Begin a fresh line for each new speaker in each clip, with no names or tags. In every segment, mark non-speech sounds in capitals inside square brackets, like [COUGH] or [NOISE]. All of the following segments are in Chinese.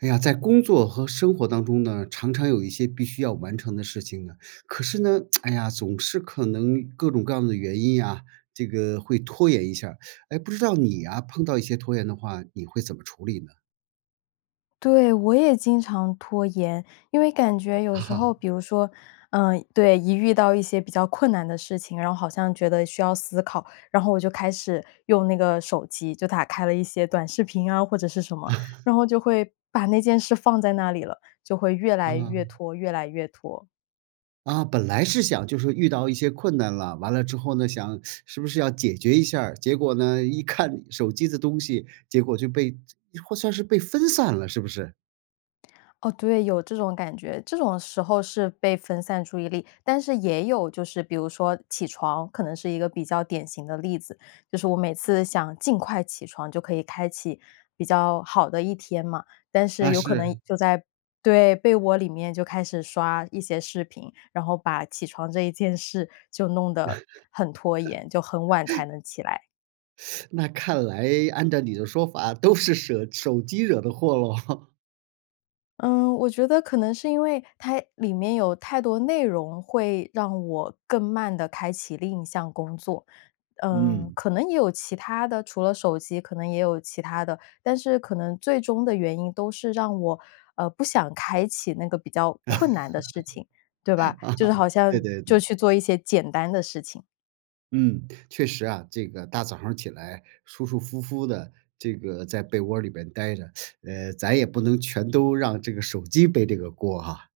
哎呀，在工作和生活当中呢，常常有一些必须要完成的事情呢。可是呢，[TSK] 哎呀，总是可能各种各样的原因呀，这个会拖延一下。诶，不知道你啊，碰到一些拖延的话，你会怎么处理呢？
对，我也经常拖延，因为感觉有时候
[LAUGHS]
比如说，嗯，对，一遇到一些比较困难的事情，然后好像觉得需要思考，然后我就开始用那个手机，就打开了一些短视频啊或者是什么，
[LAUGHS]
然后就会把那件事放在那里了，就会越来越
嗯。
拖、越来越拖。
啊，本来是想就说遇到一些困难了，完了之后呢，想 [SUCKS TEETH] 是不是要解决一下儿，结果呢，一看手机的东西，结果就被这或算是被分散了，是不是？
哦，对，有这种感觉。这种时候是被分散注意力，但是也有，就是比如说起床，可能是一个比较典型的例子，就是我每次想尽快起床，就可以开启比较好的一天嘛，但是
啊，
有可
是。
能，就在对，被窝里面就开始刷一些视频，然后把起床这一件事就弄得很拖延，就很晚才
[LAUGHS]
能起来。
[SUCKS TEETH] 那看来按照你的说法都是舍手机惹的祸喽。[CHUCKLES]
嗯，我觉得可能是因为它里面有太多内容会让我更慢地开启另一项工作。嗯，
嗯。
可能也有其它的除了手机可能也有其它的，但是可能最终的原因都是让我，呃，不想开启那个比较困难的事情，对吧，
[LAUGHS] 啊，
就是好
对
像，
对
就
对。
去做一些简单的事情。
嗯，确实啊。这个大早上儿起来舒舒服服地这个在被窝儿里边儿呆着，[SUCKS TEETH] 呃，咱也不能全都让这个手机背这个锅啊。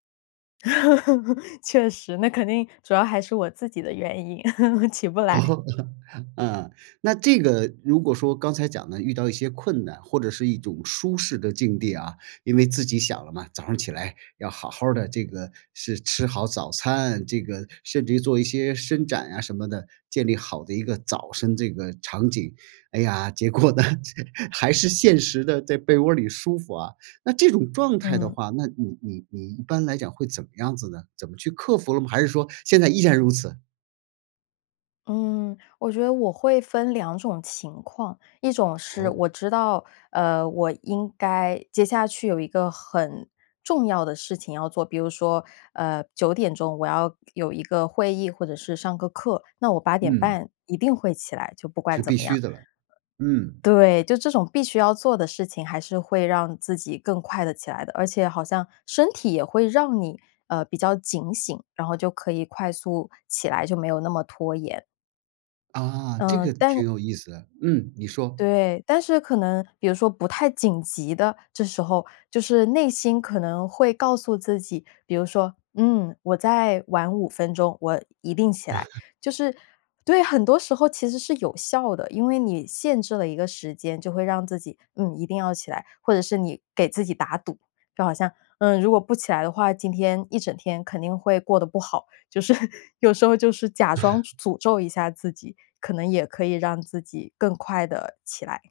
[LAUGHS] 确实，那肯定主要还是我自己的原因，[LAUGHS] 起不来。
哦。啊，那这个如果说刚才讲的遇到一些困难或者是一种舒适的境地啊，因为自己想了嘛，早上儿起来要好好儿的，这个是吃好早餐，这个甚至于做一些伸展啊什么的，建立好的一个早上这个场景。哎呀，结果呢，还是现实的，在被窝儿里舒服啊。那这种状态的
嗯。
话，那你你你一般来讲会怎么样子呢？怎么去克服了吗？还是说现在依然如此？
嗯，我觉得我会分两种情况。一种是
哦？
我知道，呃，我应该接下去有一个很重要的事情要做，比如说，呃，9点钟我要有一个会议或者是上个课，那我8点
嗯。
半一定会起来，就不
是
管怎
必
么样。
须的了，嗯。
对，就这种必须要做的事情还是会让自己更快地起来的。而且好像身体也会让你，呃，比较警醒，然后就可以快速起来，就没有那么拖延。
啊，这
呃，
个
但
挺有意思的，嗯，你说。
对，但是可能比如说不太紧急的，这时候，就是内心可能会告诉自己，比如说，嗯，我再晚5分钟，我一定起来，
[LAUGHS]
就是对，很多时候其实是有效的，因为你限制了一个时间就会让自己，嗯，一定要起来。或者是你给自己打赌，就好像，嗯，如果不起来的话，今天一整天肯定会过得不好，就是有时候就是假装
[LAUGHS]
诅咒一下自己，可能也可以让自己更快地起来。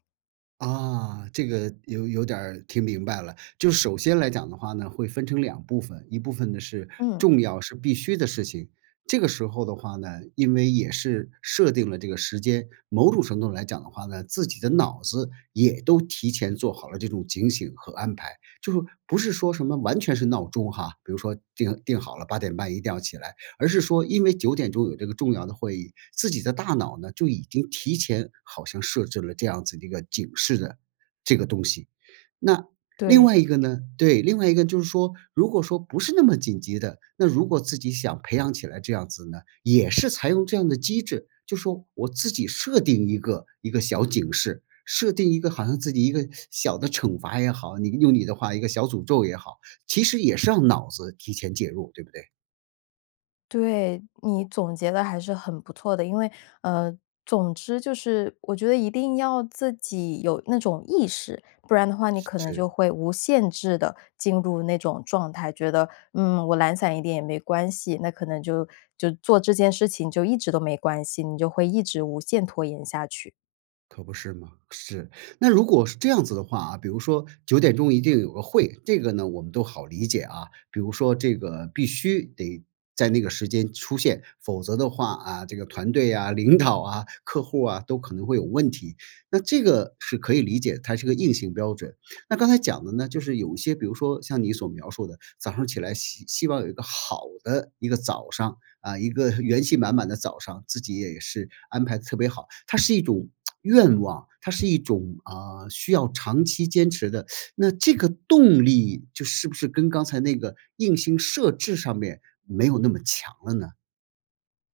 啊，这个有有点儿听明白了，就首先来讲的话呢，会分成两部分，一部分呢是
嗯。
重要是必须的事情，这个时候的话呢，因为也是设定了这个时间，某种程度上来讲的话呢，自己的脑子也都提前做好了这种警醒和安排。就说不是说什么完全是闹钟哈，比如说定定好了，8点半一定要起来，而是说因为9点钟有这个重要的会议，自己的大脑呢，就已经提前好像设置了这样子的一个警示的这个东西。那另
对
外一
的。
个呢对，另外一个就是说，如果说不是那么紧急的，那如果自己想培养起来这样子呢，也是采用这样的机制，就说我自己设定一个一个小警示，设定一个好像自己一个小的惩罚也好，你用你的话一个小诅咒也好，其实也是让脑子提前介入，对不对？
对，你总结得还是很不错的。因为，呃，总之就是，我觉得一定要自己有那种意识，不然的话你
是
可能
是。
就会无限制地进入那种状态，觉得，嗯，我懒散一点也没关系，那可能就就做这件事情就一直都没关系，你就会一直无限拖延下去。
可不是嘛？是。那如果是这样子的话啊，比如说9点钟一定有个会，这个呢，我们都好理解啊，比如说这个必须得在那个时间出现，否则的话，啊，这个团队啊，领导啊，客户啊，都可能会有问题，那这个是可以理解，它是一个硬性标准。那刚才讲的呢，就是有一些，比如说像你所描述的，早上起来希希望有一个好的一个早上，啊，一个元气满满的早上，自己也是安排得特别好，它是一种 [TSK] 愿望，它是一种，啊，需要长期坚持的。[SUCKS TEETH] 那这个动力就是不是跟刚才那个硬性设置上面没有那么强了呢？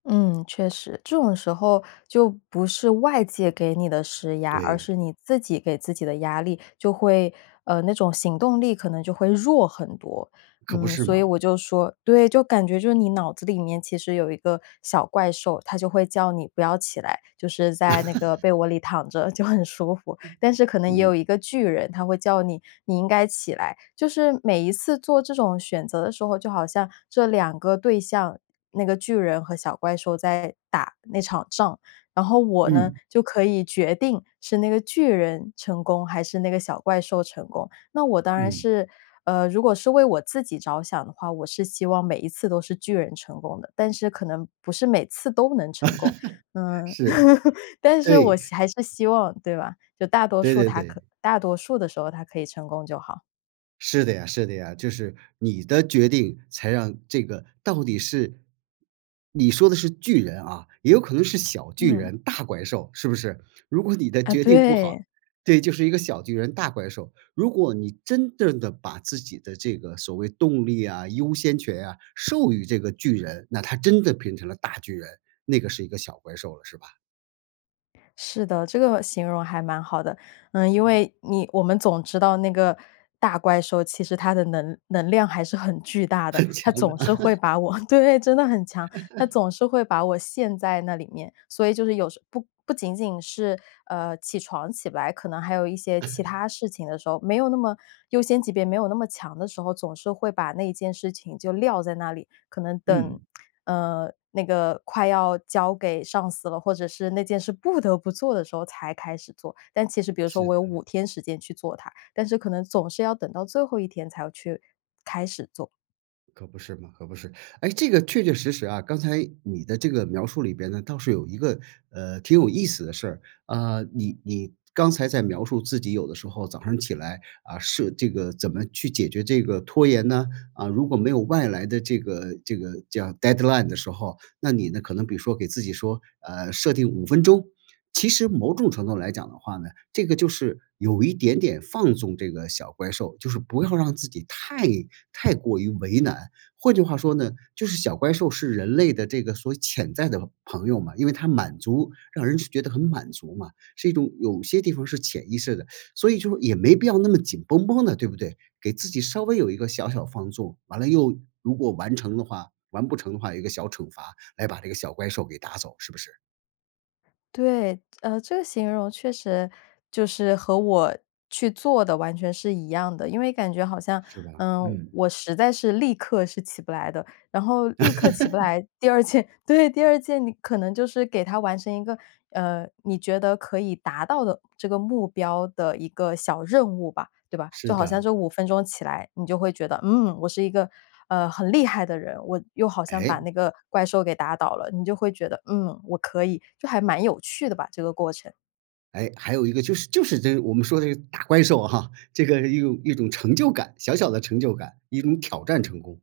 嗯，确实。这种时候就不是外界给你的施压，而
对。
是你自己给自己的压力，就会呃，那种行动力可能就会弱很多。
可不
嗯，
是
所以
嘛。
我就说对，就感觉就是你脑子里面其实有一个小怪兽，它就会叫你不要起来，就是在那个
[LAUGHS]
被窝里躺着就很舒服。但是可能也
嗯。
有一个巨人，它会叫你，你应该起来。就是每一次做这种选择的时候，就好像这两个对象，那个巨人和小怪兽在打那场仗，然后我呢，
嗯。
就可以决定是那个巨人成功还是那个小怪兽成功。那我当然
嗯。
是，呃，如果是为我自己着想的话，我是希望每一次都是巨人成功的，但是可能不是每次都能成
[LAUGHS]
功，嗯。
是，
[LAUGHS] 但是
对。
我是还是希望对吧，就大多
对
数
对
它可
对。
大多数的时候，它可以成功就好。
是的呀是的呀，就是你的决定才让这个到底是你说的是巨人啊，也有可能是小巨
嗯。
人大怪兽是不是？如果你的
啊，
决定不
对。
好对，这就是一个小巨人大怪兽，如果你真正地把自己的这个所谓动力啊，优先权啊，授予这个巨人，那它真的变成了大巨人，那个是一个小怪兽了是吧？
是的，这个形容还蛮好的。嗯，因
嗯。
为你我们总知道那个大怪兽，其实它的能能量还是很巨大的。
很
它
强的。
总是会
[LAUGHS]
把我对，真的很强。它
[LAUGHS]
总是会把我陷在那里面，所以就是有时候不不仅仅是，呃，起床起不来，可能还有一些其
[CHUCKLES]
他事情。没有那么优先级别没有那么强的时候，总是会把那件事情就撂在那里，可能等，
嗯。
嗯，那个快要交给上司了，或者是那件事不得不做的时候才开始做，但其实比如说
是
我有
的。
5天时间去做它，但是可能总是要等到最后1天才要去开始做。
可不是吗，可不是。诶？这个确确实实啊。刚才你的这个描述里边呢，倒是有一个，呃，挺有意思的事儿。啊，你你刚才在描述自己有的时候早上起来，啊，是这个怎么去解决这个拖延呢？啊，如果没有外来的这个这个叫 deadline 的时候，那你呢，可能比如说给自己说，呃，设定5分钟。其实某种程度来讲的话呢，这个就是有一点点放纵这个小怪兽。就是不要让自己太太过于为难。换句话说呢，就是小怪兽是人类的这个所潜在的朋友嘛。因为它满足让人觉得很满足嘛，是一种有些地方是潜意识的，所以就也没必要那么紧绷绷的，对不对？给自己稍微有一个小小放纵，完了又如果完成的话完不成的话，有一个小惩罚来把这个小怪兽给打走，是不是？
对，呃，这个形容确实就是和我去做的完全是一样的。因为感觉好像，
是吧，
嗯，
嗯。
我实在是立刻是起不来的，然后立刻起不
[LAUGHS]
来，第2件，对，第2件你可能就是给他完成一个，呃，你觉得可以达到的这个目标的一个小任务吧。对吧，就
是
好像
的。
这5分钟起来，你就会觉得，嗯，我是一个，呃，很厉害的人，我又好像把
诶？
那个怪兽给打倒了。你就会觉得，嗯，我可以，就还蛮有趣的吧，这个过程。
诶，还有一个就是就是这个，我们说的这打怪兽哈，这个有一种成就感，小小的成就感，一种挑战成功。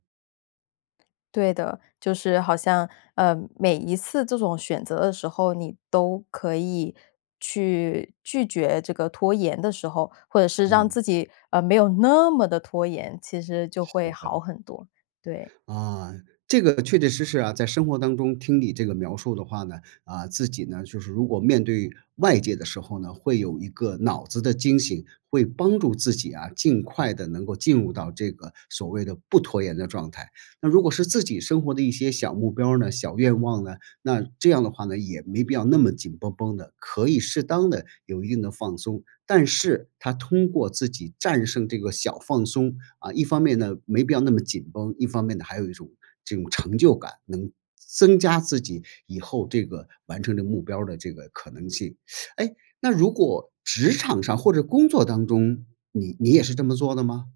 对的，就是好像，呃，每一次这种选择的时候，你都可以去拒绝这个拖延的时候，或者是让自
嗯。
己，呃，没有那么地拖延，其实就会
是
好
的。
很多，对。
啊，这个确确实实啊，在生活当中听你这个描述的话呢，啊，自己呢，就是如果面对外界的时候呢，会有一个脑子的惊醒，会帮助自己啊，尽快地能够进入到这个所谓的不拖延的状态。那如果是自己生活的一些小目标儿呢、小愿望呢，那这样的话呢，也没必要那么紧绷绷的，可以适当地有一定的放松。但是它通过自己战胜这个小放松，啊，一方面呢，没必要那么紧绷，一方面呢，还有一种，这种成就感，能增加自己以后这个完成这目标儿的这个可能性。[SUCKS TEETH] 诶，那如果职场上或者工作当中，你你也是这么做的吗？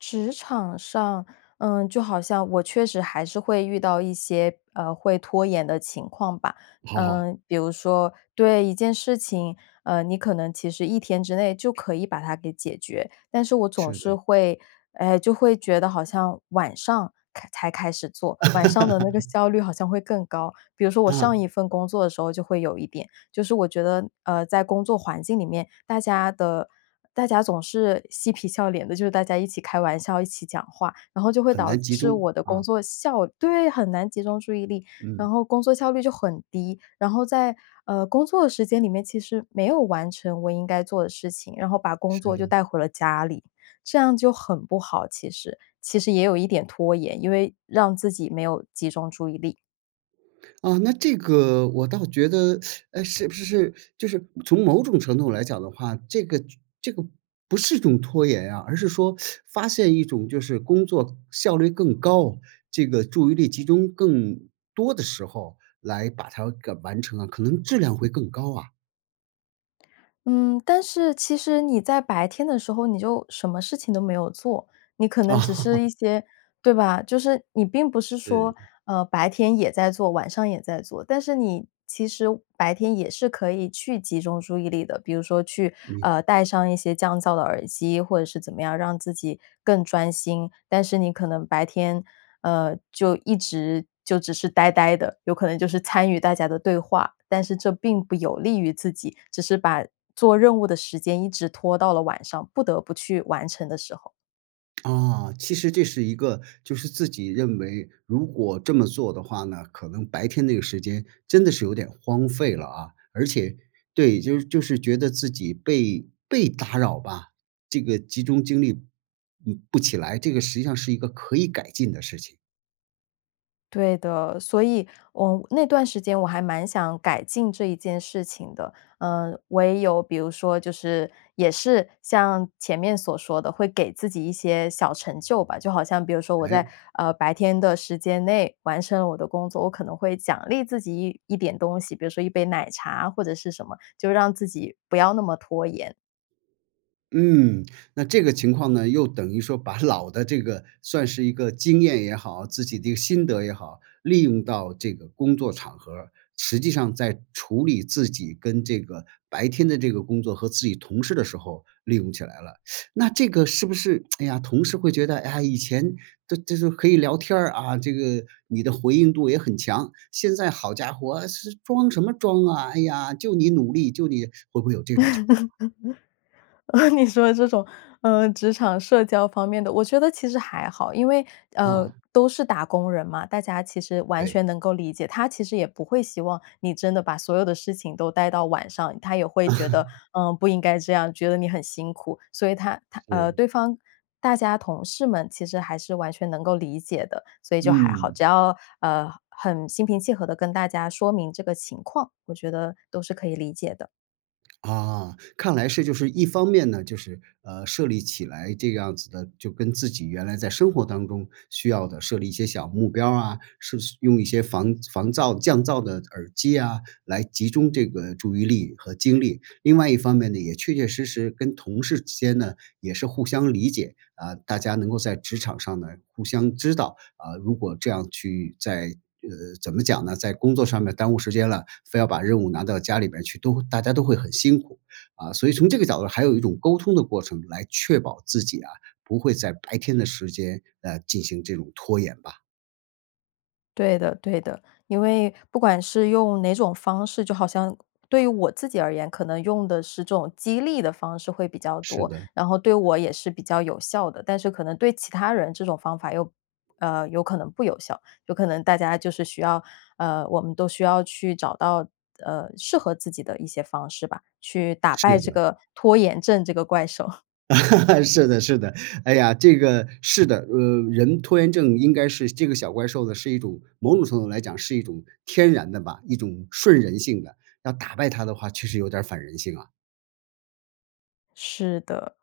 职场上，嗯，就好像我确实还是会遇到一些，呃，会拖延的情况吧。
嗯。
嗯，比如说对一件事情，呃，你可能其实一天之内就可以把它给解决，但是我总
是
是
的。
会，唉，就会觉得好像晚上开才开始做，晚上的那个
[LAUGHS]
效率好像会更高，比如说我上
嗯。
一份工作的时候就会有一点，就是我觉得，呃，在工作工作环境里面，大家的大家总是嬉皮笑脸的，就是大家一起开玩笑，一起讲话，然后就会
很
导
难集
致
中，
我的工
啊。
作效对，很难集中注意力，然
嗯。
后工作效率就很低，然后在，呃，工作的时间里面，其实没有完成我应该做的事情，然后把工
是
作就
的。
带回了家里，这样就很不好，其实。其实也有一点拖延，因为让自己没有集中注意力。
啊，那这个我倒觉得，[SUCKS TEETH] 诶，是不是，就是从某种程度来讲的话，这个这个不是一种拖延啊，而是说 [SUCKS TEETH] 发现一种就是工作效率更高，这个注意力集中更多的时候来把它给完成了，可能质量会更高啊。
嗯，但是其实你在白天的时候，你就什么事情都没有做，你可能只是
[LAUGHS]
一些对吧，就是你并不是说，
对。
呃，白天也在做，晚上也在做，但是你其实白天也是可以去集中注意力的。比如说去，
嗯。
呃，戴上一些降噪的耳机，或者是怎么样让自己更专心，但是你可能白天，呃，就一直就只是呆呆的，有可能就是参与大家的对话，但是这并不有利于自己，只是把做任务的时间一直拖到了晚上，不得不去完成的时候。
[SMACKS LIPS] 啊，其实这是一个就是自己认为，如果这么做的话呢，可能白天那个时间真的是有点荒废了啊，而且对，就是就是觉得自己被被打扰吧，这个集中精力，嗯，不起来，这个实际上是一个可以改进的事情。
对的，所以，呃，我那段时间我还蛮想改进这一件事情的，呃，唯有比如说就是也是像前面所说的，会给自己一些小成就吧，就好像比如说我在，
哎。
呃，白天的时间内完成了我的工作，我可能会奖励自己一一点东西，比如说一杯奶茶或者是什么，就让自己不要那么拖延。
嗯。那这个情况呢，又等于说把老的这个，算是一个经验也好、自己的一个心得也好，利用到这个工作场合儿，实际上在处理自己跟这个白天的这个工作和自己同事的时候利用起来了。[SUCKS TEETH] 那这个是不是，[TSK] 哎呀，同事会觉得：“哎呀，以前都这都可以聊天儿，啊，这个，你的回应度也很强，现在好家伙是装什么装啊，哎呀，就你努力，就你。“会不会有这种情况？
[LAUGHS] 你说的这种，呃，职场社交方面的，我觉得其实还好，因为，呃，
啊。
都是打工人嘛，大家其实完
对。
全能够理解。他其实也不会希望你真的把所有的事情都带到晚上，他也会觉得，
[LAUGHS]
呃，不应该这样，觉得你很辛苦，所以他他呃，
是。
对方大家同事们其实还是完全能够理解的。所以就还好，
嗯。
只要，呃，很心平气和地跟大家说明这个情况，我觉得都是可以理解的。
啊，看来是，就是一方面呢，就是，呃，设立起来这样子的，就跟自己原来在生活当中需要的设立一些小目标儿啊，是去用一些防防噪降噪的耳机啊，来集中这个注意力和精力，另外一方面呢，也确确实实跟同事之间呢，也是互相理解，啊，大家能够在职场上呢，互相知道，啊，如果这样去在这个，怎么讲呢？在工作上面耽误时间了，非要把任务拿到家里边儿去，都会大家都会很辛苦。啊，所以从这个角度，还有一种沟通的过程来确保自己啊，不会在白天的时间来进行这种拖延吧。
对的对的。因为不管是用哪种方式就好像对我自己而言，可能用的是这种激励的方式会比较
是
多。
的。
然后对我也是比较有效的，但是可能对其他人这种方法又呃，有可能不有效，有可能大家就是需要呃，我们都需要去找到，呃，适合自己的一些方式吧，去打败
是
这
的。
个拖延症这个怪兽。[CHUCKLES]
[LAUGHS] 是的是，哎呀，这个，是的！呃，人拖延症应该是这个小怪兽的是一种某种程度上来讲是一种天然的吧，一种顺人性的。要打败它的话，其实有点儿反人性啊！
是的。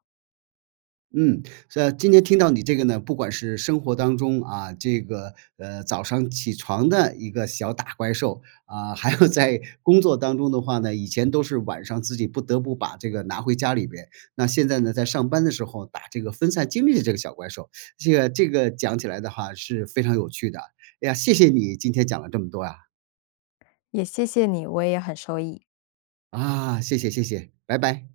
嗯，是今天听到你这个呢，不管是生活当中，啊，这个，呃，早上起床的一个小打怪兽，啊，还有在工作当中的话呢，以前都是晚上自己不得不把这个拿回家里面。那现在呢，在上班的时候打这个分散经历的这个小怪兽。这个这个讲起来的话是非常有趣的。哎呀，谢谢你今天讲了这么多呀！
也谢谢你，我也很受益。
啊，谢谢谢谢，拜拜。